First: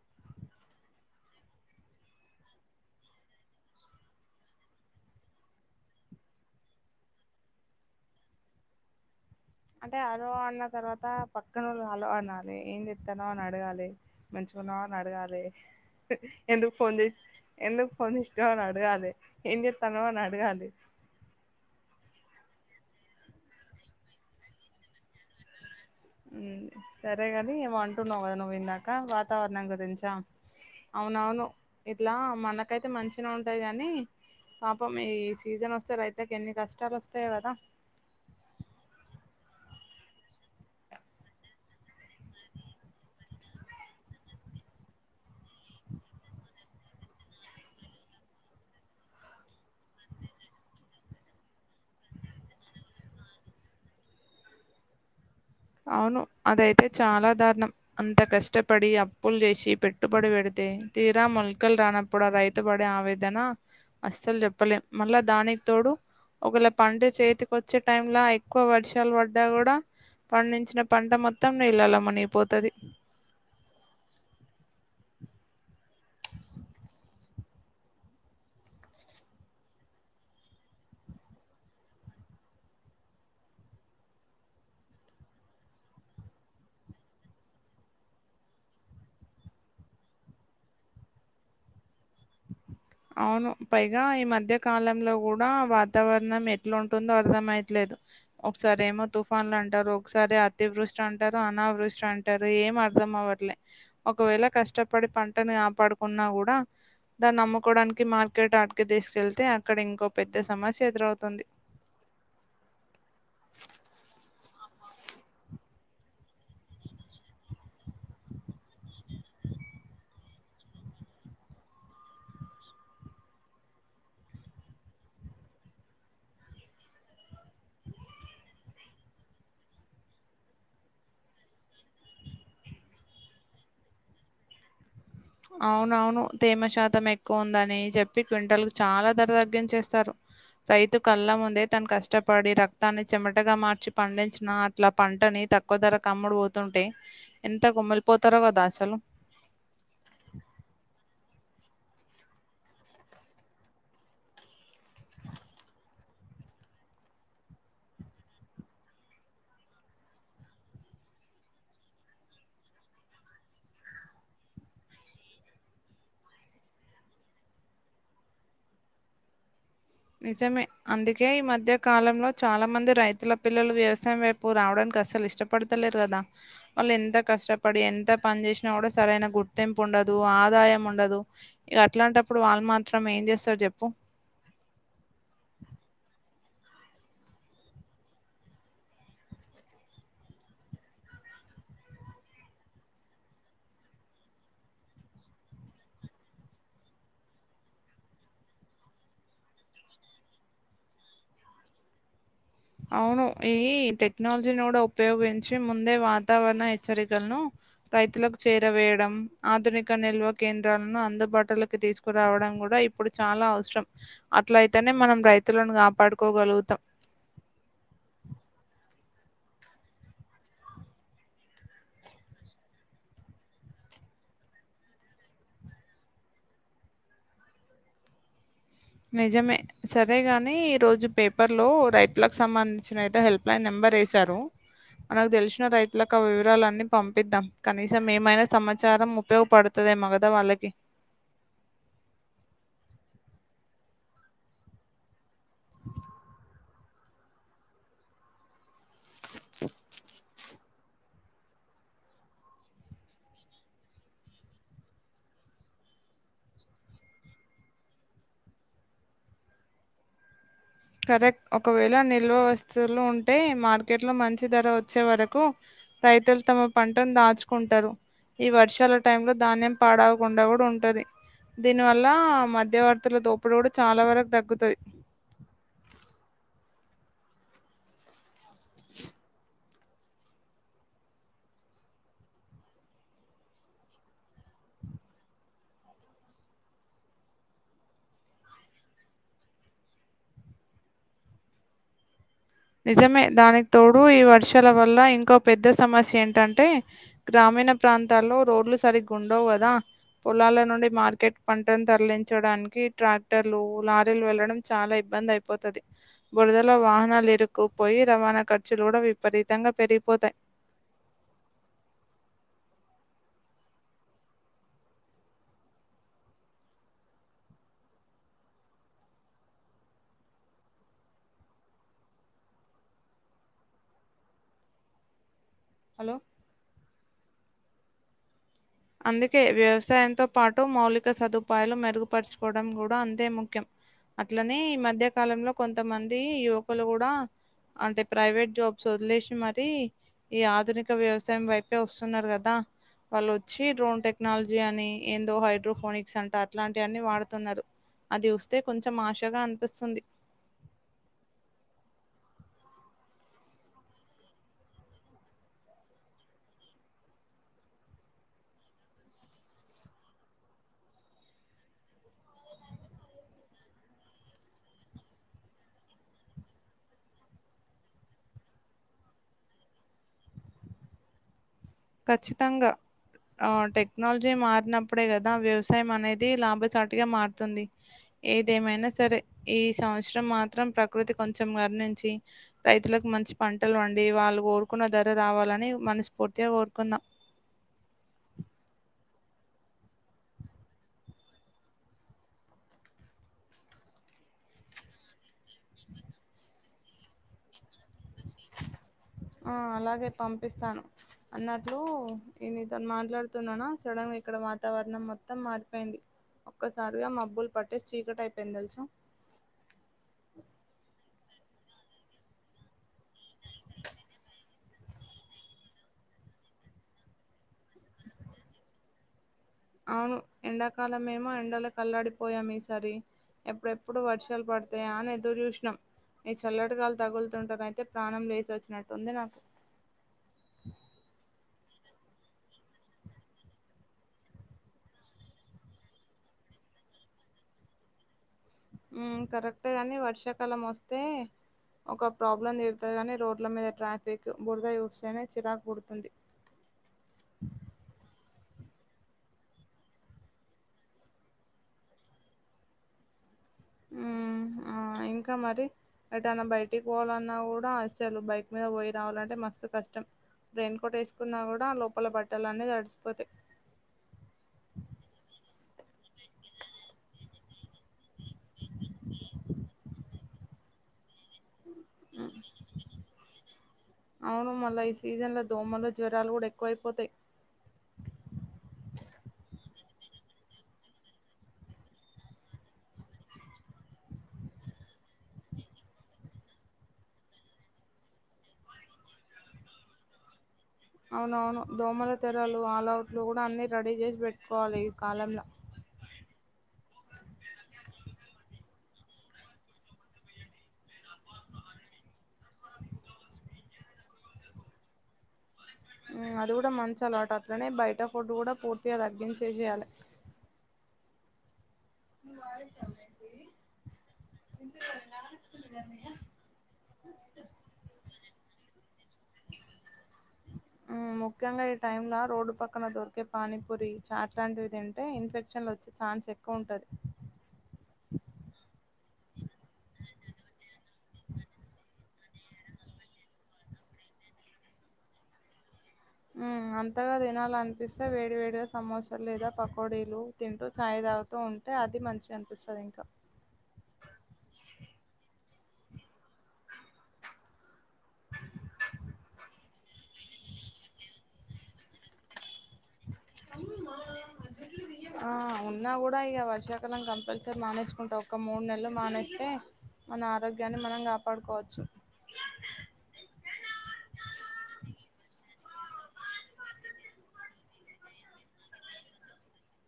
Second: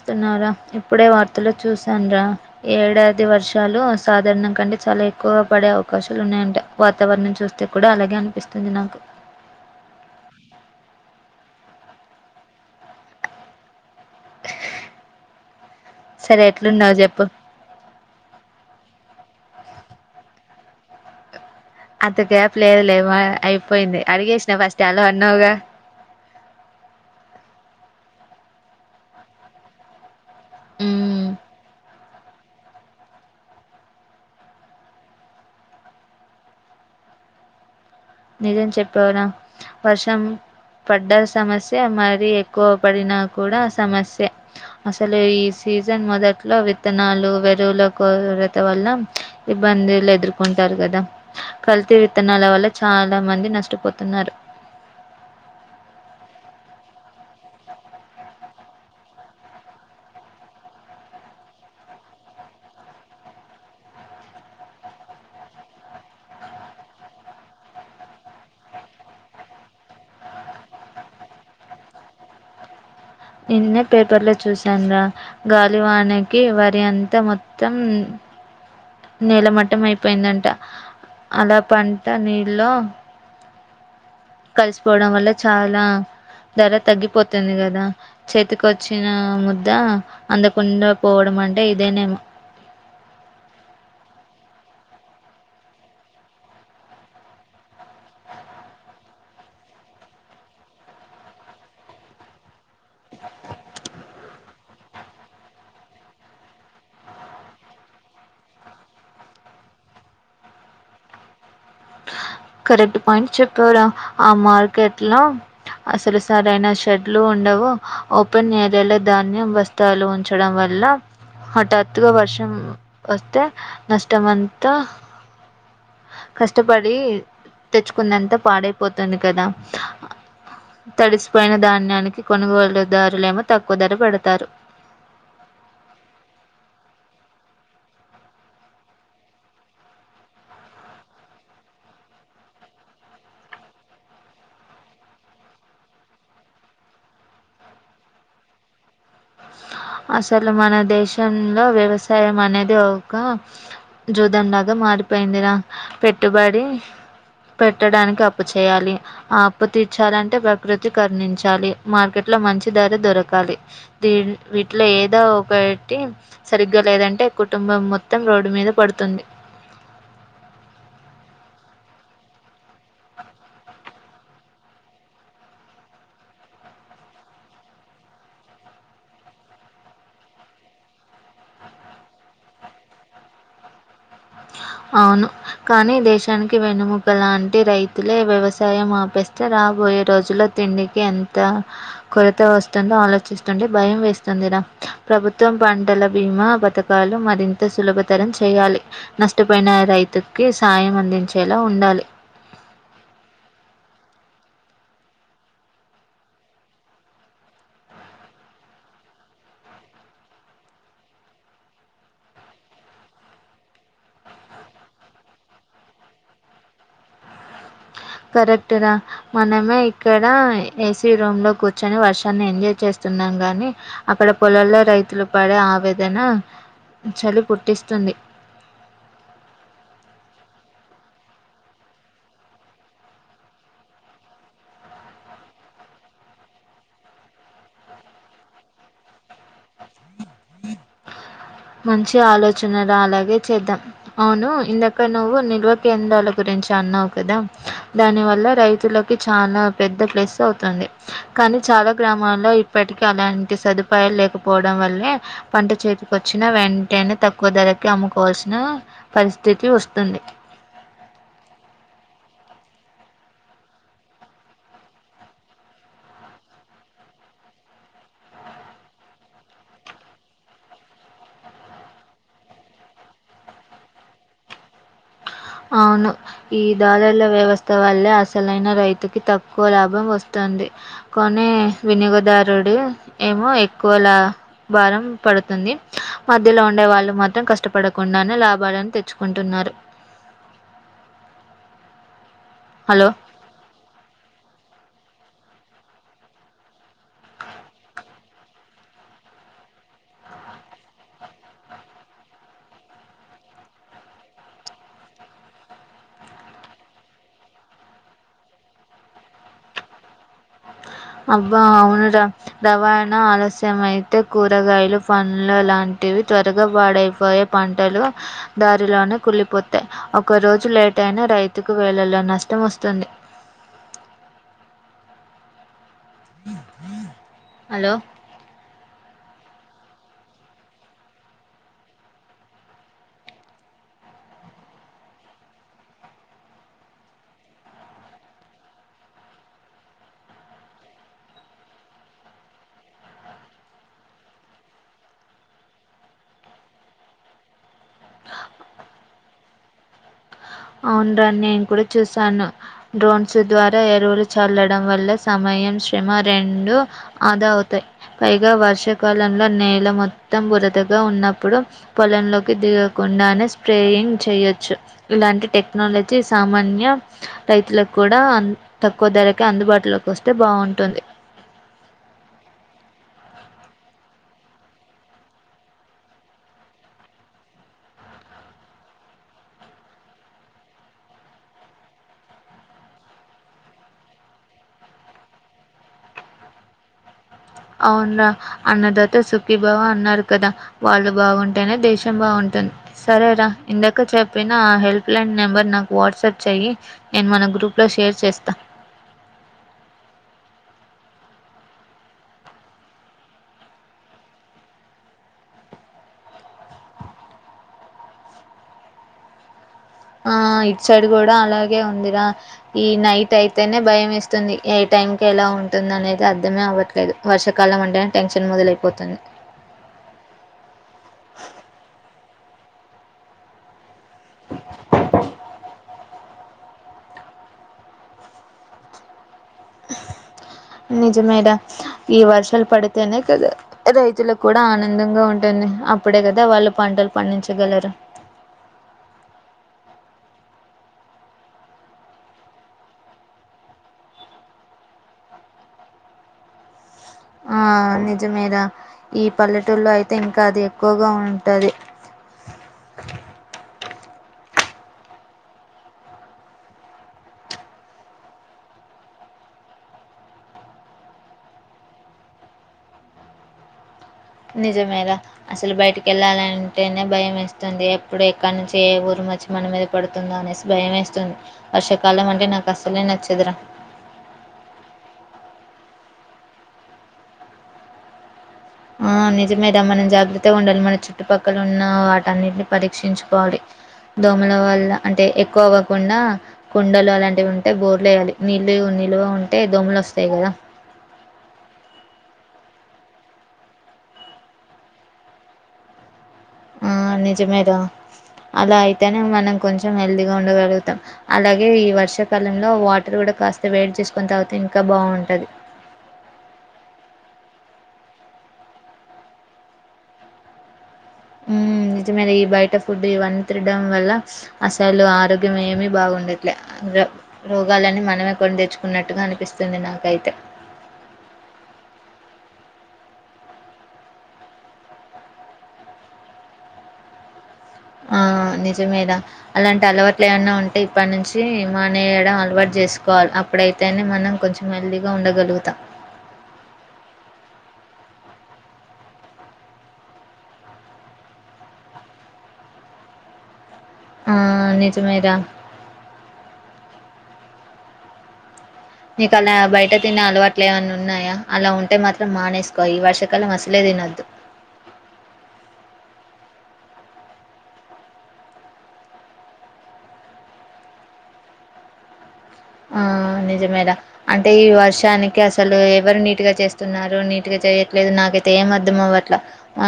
స్తున్నారా ఇప్పుడే వార్తలో చూసాను రా ఏడాది వర్షాలు సాధారణం కంటే చాలా ఎక్కువ పడే అవకాశాలు ఉన్నాయంటే వాతావరణం చూస్తే కూడా అలాగే అనిపిస్తుంది నాకు అంటే హలో అన్న తర్వాత పక్కనోళ్లు హలో అనాలి ఏం చెత్తనవో అని అడగాలి మంచి అడగాలి సరే ఎందుకు ఎట్లున్నావు ఫోన్ చే చెప్పు ఎందుకు ఫోన్ చేసినావు అని అడగాలి ఏం చెత్తన్నావు అని అడగాలి అంతగ్యాప్ లేదులే అయిపోయింది అడిగేసినా ఫస్ట్ హలో అన్నావుగా సరేగాని ఏమో అంటున్నావు కదా నువ్వు ఇందాక వాతావరణం గురించా మ్మ్. అవునవును ఇట్లా మనకైతే మంచిగా ఉంటాది కానీ పాపం ఈ సీజన్ వస్తే రైతులకు ఎన్ని కష్టాలు వస్తాయో కదా నిజేం చెప్పావురా వర్షం పడ్డ సమస్య మరి ఎక్కువ పడినా కూడా సమస్య అసలు ఈ సీజన్ మొదట్లో విత్తనాలు వెరువుల కొరత వల్ల ఇబ్బందులు ఎదుర్కొంటారు కదా కల్తీ విత్తనాల వల్ల చాలా మంది నష్టపోతున్నారు అవును అదైతే చాలా దారుణం అంత కష్టపడి అప్పులు చేసి పెట్టుబడి పెడితే తీరా మొలకలు రానప్పుడు ఆ రైతు పడే ఆవేదన అస్సలు చెప్పలేము మళ్ళా దానికి తోడు ఒకేళ పంట చేతికి వచ్చే టైంలా ఎక్కువ వర్షాలు పడ్డా కూడా పండించిన పంట మొత్తం నీళ్ళల్లో మునిగిపోతాది నిన్నే పేపర్ లో చూశాను రా గాలివానకి వరి అంతా మొత్తం నేల మట్టం అయిపోయిందంట అలా పంట నీళ్లో కలిసిపోవడం వల్ల చాలా ధర తగ్గిపోతుంది కదా చేతికి వచ్చిన ముద్ద అందకుండా పోవడం అంటే ఇదేనేమో అవును పైగా ఈ మధ్య కాలంలో కూడా వాతావరణం ఎట్లుంటుందో అర్థమైతేలేదు ఒకసారి ఏమో తుఫాన్లు అంటారు ఒకసారి అతి వృష్టి అంటారు అనా వృష్టి అంటారు ఏమ అర్థం అవట్లే ఒకవేళ కష్టపడి పంటని కాపాడుకున్నా కూడా దాన్ని అమ్ము అమ్ముకోవడానికి మార్కెట్ ఆటికే తీసుకెళ్తే అక్కడ ఇంకో పెద్ద సమస్య ఎదురవుతుంది కరెక్ట్ పాయింట్ చెప్పావు రా ఆ మార్కెట్ లో అసలు సరైన షెడ్లు ఉండవు ఓపెన్ ఏరియాలో ధాన్యం బస్తాలు ఉంచడం వల్ల ఎలా హఠాత్తుగా వర్షం వస్తే నష్టం అంతా కష్టపడి తెచ్చుకుందంతా పాడైపోతుంది కదా తడిసిపోయిన ధాన్యానికి కొనుగోలుదారులేమో తక్కువ ధర పెడతారు అవునవును తేమ శాతం ఎక్కువ ఉందని చెప్పి క్వింటల్ కి చాలా ధర తగ్గించేస్తారు రైతు కళ్ళ ముందే తను కష్టపడి రక్తాన్ని చెమటగా మార్చి పండించిన అట్లా పంట ని తక్కువ ధర అమ్ముడు పోతుంటే ఎంత కుమిలి పోతారో కదా అసలు అసలు మన దేశంలో వ్యవసాయం అనేది ఒక జూదంలాగా మ మారిపోయిందిరా పెట్టుబడి పెట్టడానికి అప్పు చేయాలి ఆ అప్పు తీర్చాలంటే ప్రకృతి కరుణించాలి మార్కెట్ ఇట్లా మంచి ధర దొరకాలి దీ వీటిలో ఏదో ఒకటి సరిగ్గా లేదంటే కుటుంబం మొత్తం రోడ్డు మీద పడుతుంది నిజమే అందుకే ఈ మధ్య కాలంలో చాలా మంది రైతుల పిల్లలు వ్యవస వైపు రావడానికి అసలు ఇష్టపడతలేరు కదా వాళ్ళు ఎంత కష్టపడి ఎంత పని చేసినా కూడా సరైన గుర్తింపు ఉండదు ఆదాయం ఉండదు ఇ అట్లాంటప్పుడు వాళ్ళు మాత్రం ఏం చేస్తారు చెప్పు అ అవును కానీ దేశానికి వెన్నుముక్క లాంటి రైతులే వ్యవసాయం ఆపేస్తే రాబో పోయే రోజుల్లో తిండికి ఎంత కొరత వస్తుందో ఆలోచిస్తుంటే భయం వేస్తుందిరా ప్రభుత్వం పంటల బీమా పథకాలు మరింత సులభతరం చేయాలి నష్టపోయిన రైతుకి సాయం అందించేలా ఉండాలి అవును ఈ టెక్నాలజీని కూడా ఉపయోగించి ముందే వాతావరణ హెచ్చరికలను రైతులకు చేరవేయడం ఆధునిక నిల్వ కేంద్రాలను అందుబాటులోకి తీసుకురావడం కూడా ఇప్పుడు చాలా అవసరం అట్ల అయితేనే మనం రైతులను కాపాడుకోగలుగుతాం కరెక్ట్ రా మనమే ఇక్కడ ఏసీ రూమ్ లో కూర్చొని వర్షాన్ని ఎంజాయ్ చేస్తున్నా గాని అక్కడ పొలాల్లో రైతులు పడే ఆవేదన చలి పుట్టిస్తుంది నిజమే సరేగాని ఈ రోజు పేపర్ లో రైతులకు సంబంధించినయితే హెల్ప్లైన్ నెంబర్ నెంబర్ వేసారు మనకు తెలిసిన రైతులకు ఆ వివరాలన్నీ పంపిద్దాం కనీసం ఏమైనా సమాచారం ఉపయోగపడుతుంది ఏమో కదా వాళ్ళకి మంచి ఆలోచన రా అలాగే చేద్దాం అవును ఇందాక నువ్వు నిల్వ కేంద్రాల గురించి అన్నావు కదా దాని వల్ల రైతు తులకి చాలా పెద్ద ప్లేస్ అవుతుంది కానీ చాలా గ్రామాల్లో ఇప్పటికీ అలాంటి సదుపాయాలు లేకపోవడం వల్లే పంట చేతికి వచ్చ వచ్చిన వెంటనే తక్కువ ధరకి అమ్ముకోవాల్సిన పరిస్థితి వస్తుంది కరెక్ట్ ఒకవేళ నిల్వ వస్తువులు ఉంటే మార్కెట్ లో మంచి ధర వచ్చే వరకు రైతులు తమ పంటను దాచుకుంటారు ఈ వర్షాల టైం లో ధాన్యం పాడవకుండా కూడా ఉంటది దీనివల్ల మధ్యవర్తుల దోపుడు కూడా చాలా వరకు తగ్గుతుంది అవును ఈ దారుర్ల వ్యవస్థ వల్లే అసలైన రైతుకి తక్కువ ఎక్కువ లాభం వస్తుంది కొనే వినియోగదారుడు ఏమో ఎక్కువ లా భారం పడుతుంది మధ్యలో ఉండే వాళ్ళు మాత్రం కష్టపడకుండానే లాభాలను తెచ్చుకుంటున్నారు మరి హలో నిజమే దానికి తోడు ఈ వర్షాల వల్ల ఇం ఒక పెద్ద సమస్య ఏంటంటే గ్రామీణ ప్రాంతాల్లో రోడ్లు సరిగ్గా ఉండవు కదా పొలాల నుండి మార్కెట్ పంటను తరలించడానికి ట్రాక్టర్లు లారీలు వెళ్లడం చాలా ఇబ్బ ఇబ్బంది అయిపోతది బురదలో వాహనలు ఇరు కుపోయి రవాణా ఖర్చులు కూడా విపరీతంగా పెరిగిపోతాయి అబ్బా అవును రా రవాయణా ఆలస్యం అయితే కూరగాయలు పండ్లు లాంటి టివి త్వరగా వాడైపోయే పంటలు దారిలోనే కులిపోతాయి ఒకరోజు లేట్ టైనా రైతుకు వేళల్లో నష్టం వస్తుంది హలో హలో అందుకే వ్యవసాయంతో పాటు మౌలిక సదుపాయాలు మెరుగుపరుచుకోవడం కూడా అంతే ముఖ్యం అట్లనే ఈ మధ్య కాలంలో కొంతమంది యువకులు కూడా అంటే ప్రైవేట్ జాబ్స్ వదిలేసి మరి ఈ ఆధునిక వ్యవసాయం వైపే వస్తున్నారు కదా వాళ్ళు వచ్చి డ్రోన్ టెక్నాలజీ అని ఏందో హైడ్రోఫోనిక్స్ అంట అట్లాంటి అన్ని వాడుతున్నారు అది వస్తే కొంచెం ఆశాగా అనిపిస్తుంది అవును రా నేను కూడా చూసాను డ్రోన్స్ ద్వారా ఎరువులు చల్లడం వల్ల సమ మయం శ్రమ రెండూ ఆదా అవుతాయి పైగా వర్షాకాలంలో నేల మొత్తం బురతగా ఉన్నప్పుడు పొలంలోకి దిగకుండానే స్ప్రేయింగ్ చేయొచ్చు ఇలాంటి టెక్నాలజీ సామాన్య రైతులకు కూడా తక్కువ ధరకే అందుబాటులోకి వస్తే బావుంటుంది ఖచ్చితంగా ఆ టెక్నాలజీ మారినప్పుడే గదా వ్యవసాయం అనేది లాభసాటిగా మారుతుంది ఏదేమైనా సరే ఈ సంవత్సరం మాత్రం ప్రకృతి కొంచెం గరుణించి రైతులకు మంచి పంటలు వండి వాళ్ళు కోరుకున్న ధర రావాలని మనస్ఫూర్తిగా గోరుకుందా అవును రా అన్నదాత సుఖీభవ అన్నారు కదా వాళ్ళు బావుంటేనే దేశం బావుం తున్ సరేరా ఇందాక చెప్పిన ఆ హెల్ప్ లైన్ నెంబర్ నాకు వాట్సాప్ చెయ్యి నేను మన గ్రూప్ లో షేర్స్ ఆ అలాగే పంపిస్తాను అన్నట్లు ఈ నీతోని మాట్లాడుతున్నానా సడన్ గా ఇక్కడ వాతావరణం మొత్తం మారిపోయింది ఒక్కసారిగా మబ్బులు పట్టేసి చీకటి అయిపోయింది తెలుసా ఆ ఇటు సైడు గూడా అలా ఏ ఉందిరా ఈ నైట్ అయితేనే భయం ఏస్తుంది ఏ టైం కి ఎలా ఉంటుంది అనేది అర్థమే అవ్వట్లేదు వర్షకాలం అంటేనే టెన్షన్ మొదలైపోతుంది అవును ఎండాకాలం ఏమో ఎండలకు అల్లాడిపోయాం ఈసారి ఎప్పుడె ప్పుడు వర్షాలు పడతాయా అని ఎదురు చూషిణం ఈ చల్లటిగాలి తగులుతుంటేనైతే ప్రాణం లేసొచ్చినట్టుంది నాకు నిజమేరా ఈ వర్షాలు పడితేనే కదా రైతులకు కూడా ఆనందంగా ఉంటుం అప్పుడే గదా వాళ్ళు పంటలు పండించగలరు ఊ కరెక్టే గానీ వర్షాకాలం వొస్తే ఒక ప్రాబ్లం తీరుతేగానే రోడ్ల మీద ట్రాఫిక్ బురదా యూస్తేనే చిరాకు పుడుతుంది ఆ నిజమేరా ఈ పల్లెటూల్లో అయితే ఇంకా అది ఎక్కువగా ఉంటాది ఊ ఆ ఇం కా మరి ఎటన్నా బయటికి పోవాలన్నా గూడా అసేలు బైక్ మీద పోయి రావాలంటే మస్తు కష్టం రెయిన్ కోట్ ఎసుకున్నా గూడా లోపల బట్టలన్నీ తడిసిపోతాయి నిజమేరా అసలు బయటికెళ్ళాలంటేనే భయమేస్తుంది ఎప్పుడు ఎక్కడ నుంచి ఏ ఉరుమొచ్చి మన మీద పడుతుందా అన్ నేసి భయమేస్తుంది వర్షాకాలం అంటే నాకు అసలే నచ్చదురా అవును మళ్ళా ఈ సీజన్లో దోమలు జ్వరాలు గూడా ఎక్కువైపోతాయి ఆ నిజమే దా మనం జాగ్రత్తగా ఉండాలి మన చుట్టుపక్కల ఉన్న వాటన్నిటినీ పరీక్షించుకోవాలి దోమల వల్ల అంటే ఎక్కువ అవ్వకుండా కుండలు అలాంటివి ఉంటే బోర్లేయాలి నీళ్ళ ఉన్ నిలువ ఉంటే దోమలు వస్తాయి గదా అవునవును దోమల తెరలు ఆలవుట్లు గూడా అన్నీ రెడీ చేసి పెట్టుకోవాలి ఈ కాలంలో ఆ నిజమే రా అలా అయితేనే మనం కొంచెం హెల్దీ గా ఉండగలుగుతాం అలాగే ఈ వర్షాకాలంలో వాటర్ గూడా కాస్త వేడి చేసుకొని తాగితే ఇంకా బావుంటది ఊ అది కూడా మంచి అలవాట అట్లనే బయట ఫుడ్డు గూడా పూర్తిగా తగ్గించే చెయ్యాలి ఊ నిజమేరీ ఈ బయట ఫుడ్ ఇవం తిరడం వల్ల అసలు ఆరోగ్యం ఏమీ బాగుండట్లే రోగాలని మనమే కొని తెచ్చుకున్నట్టుగా అనిపిస్తుంది నాకైతే ఉమ్ ముఖ్యంగా ఈ టైంలా రో డ్డు పక్కన దొరికే పానీపూరి చాట్లాంటివి తింటే ఇన్ఫెక్షన్ వచ్చే ఛాన్స్ ఎక్కువ ఉంటది ఆ నిజమేరా అలాంటి అలవాట్లు ఏమన్నా ఉంటే ఇప్పటి నుంచి మానేయడం అలవాటు జేసుకోవాలి అప్పుడైతేనే మనం మనం కొంచెం హెల్దీగా ఉండగలుగుతాం ఉమ్ అంతగా తినాల అనిపిస్తే వేడి వేడిగా సమోసలు లేదా పకోడీలు తింటూ చాయ్ తాగుతూ ఉంటా అది మంచిగా అనిపిస్తది ఇంకా ఆ నిజమేరా నీకు అలా బయట తినే అలవాట్లు ఏవన్నా ఉన్నాయా అలా ఉంటే మాత్రం మానేసుకో అక్క ఈ వర్షకాలం అసలే తినొద్దు ఆ ఉన్నా కూడా ఇక వర్షాకాలం కంపల్సరీ మానేసుకుంటా ఒక మూడు నెలలు మానేస్తే మన ఆరోగ్యాన్ని మనం కాపాడుకోవచ్చు ఆ నిజమేరా అంటే ఈ వర్షానికి అసలు ఎవరు నీట్ గా చేస్తున్నారు నీట్ గా చేయట్లేదు నాకైతే ఏ అద్దం అవ్వట్ల ఆ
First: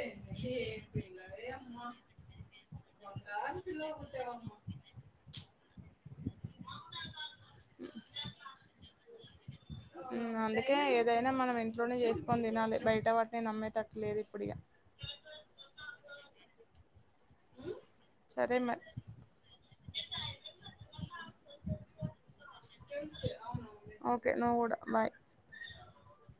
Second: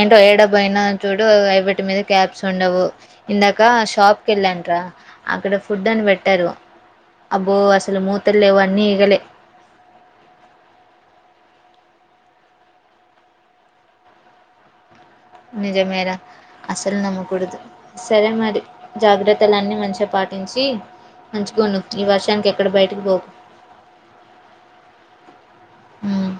ఏంటో ఏడ బోయినా చూడు ఎవిటి మీద క్యాబ్స్ ఉండవు ఇందాక షాప్ కెళ్ళాను రా అక్కడ ఫుడ్ అని పెట్ అబ్బో అసలు మూత లేవు అన్నీ ఈగలే ఉమ్ అందుకే ఏదైనా మనం ఇంట్లోనే చేసుకొని తినాలి బయట వాటిని నమ్మే తట్టులేదు ఇప్పుడిగా నిజమేరా అసలు నమ్మకూడదు సరే మరి జాగ్రత్తలన్నీ మంచి గ పాటించి మంచిగా ఉండు ఈ వర్షానికి ఎక్కడ బయటికి పోకు ఓకే నువ్ గూడా బాయ్ ఉమ్.